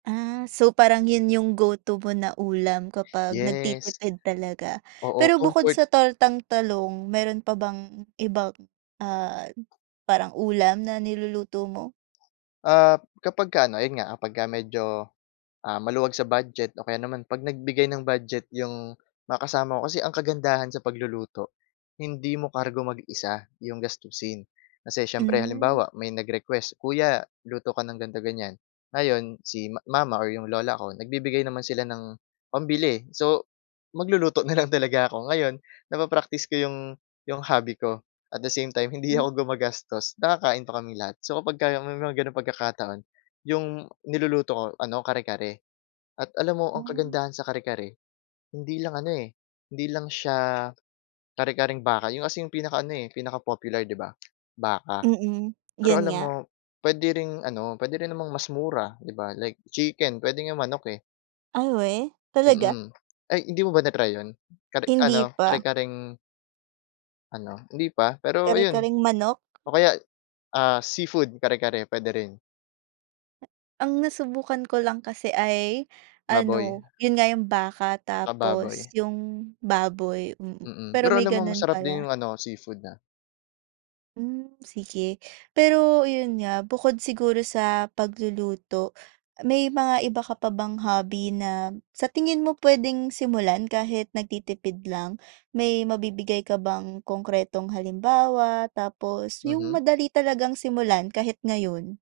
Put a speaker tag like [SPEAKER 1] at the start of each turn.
[SPEAKER 1] Ah, so parang yun yung go to mo na ulam kapag
[SPEAKER 2] Yes.
[SPEAKER 1] nagtitipid talaga.
[SPEAKER 2] Oo,
[SPEAKER 1] Pero bukod
[SPEAKER 2] comfort
[SPEAKER 1] sa tortang talong, meron pa bang ibang, ah, parang ulam na niluluto mo?
[SPEAKER 2] Ah, kapagka ano ayun nga pagka medyo, ah, maluwag sa budget o kaya naman 'pag nagbigay ng budget yung mga kasama ko kasi ang kagandahan sa pagluluto, hindi mo kargo mag-isa yung gastusin. Kasi siyempre,
[SPEAKER 1] Hmm.
[SPEAKER 2] halimbawa may nag-request, "Kuya luto ka ng gan'to-ganyan." Ngayon si ma mama or yung lola ko nagbibigay naman sila ng pambili. So, magluluto na lang talaga ako. Ngayon napapraktis ko yung yung hobby ko at the same time hindi
[SPEAKER 1] Hmm.
[SPEAKER 2] ako gumagastos, nakakain pa kaming lahat. So, kapag ka may mga ganong pagkakataon, yung niluluto ko ano, kare-kare. At alam mo ang
[SPEAKER 1] Ay.
[SPEAKER 2] kagandahan sa kare-kare, hindi lang ano, eh, hindi lang siya kare-kareng baka, yung as in yung pinaka ano, eh, pinaka-popular, 'di ba? Baka.
[SPEAKER 1] Mm.
[SPEAKER 2] Pero
[SPEAKER 1] Yun
[SPEAKER 2] alam mo,
[SPEAKER 1] nga.
[SPEAKER 2] pwede ring ano pwede rin namang mas mura, 'di ba, like chicken. Pwede nga manok, eh.
[SPEAKER 1] Ay weh, talaga?
[SPEAKER 2] Mm. Ay, hindi mo ba na-try yun? Kare
[SPEAKER 1] Hindi
[SPEAKER 2] ano,
[SPEAKER 1] pa.
[SPEAKER 2] kare-kareng ano, hindi pa? pero ayun
[SPEAKER 1] Kare-kareng manok?
[SPEAKER 2] o kay, ah, seafood kare-kare, pwede rin.
[SPEAKER 1] Ah. Ang nasubukan ko lang kasi ay
[SPEAKER 2] Baboy.
[SPEAKER 1] ano, yun nga yung baka,
[SPEAKER 2] Saka
[SPEAKER 1] tapos
[SPEAKER 2] baboy.
[SPEAKER 1] yung baboy. Mm.
[SPEAKER 2] Mm.
[SPEAKER 1] Pero
[SPEAKER 2] Pero
[SPEAKER 1] may
[SPEAKER 2] alam mo
[SPEAKER 1] ganun
[SPEAKER 2] masarap din
[SPEAKER 1] pala.
[SPEAKER 2] yung ano, seafood na
[SPEAKER 1] Hmm, sige. Pero, yun nga bukod siguro sa pagluluto, may mga iba ka pa bang hobby na sa tingin mo pwedeng simulan kahit nagtitipid lang? May mabibigay ka bang konkretong halimbawa? Tapos, yung
[SPEAKER 2] Mhm.
[SPEAKER 1] madali talagang simulan kahit ngayon.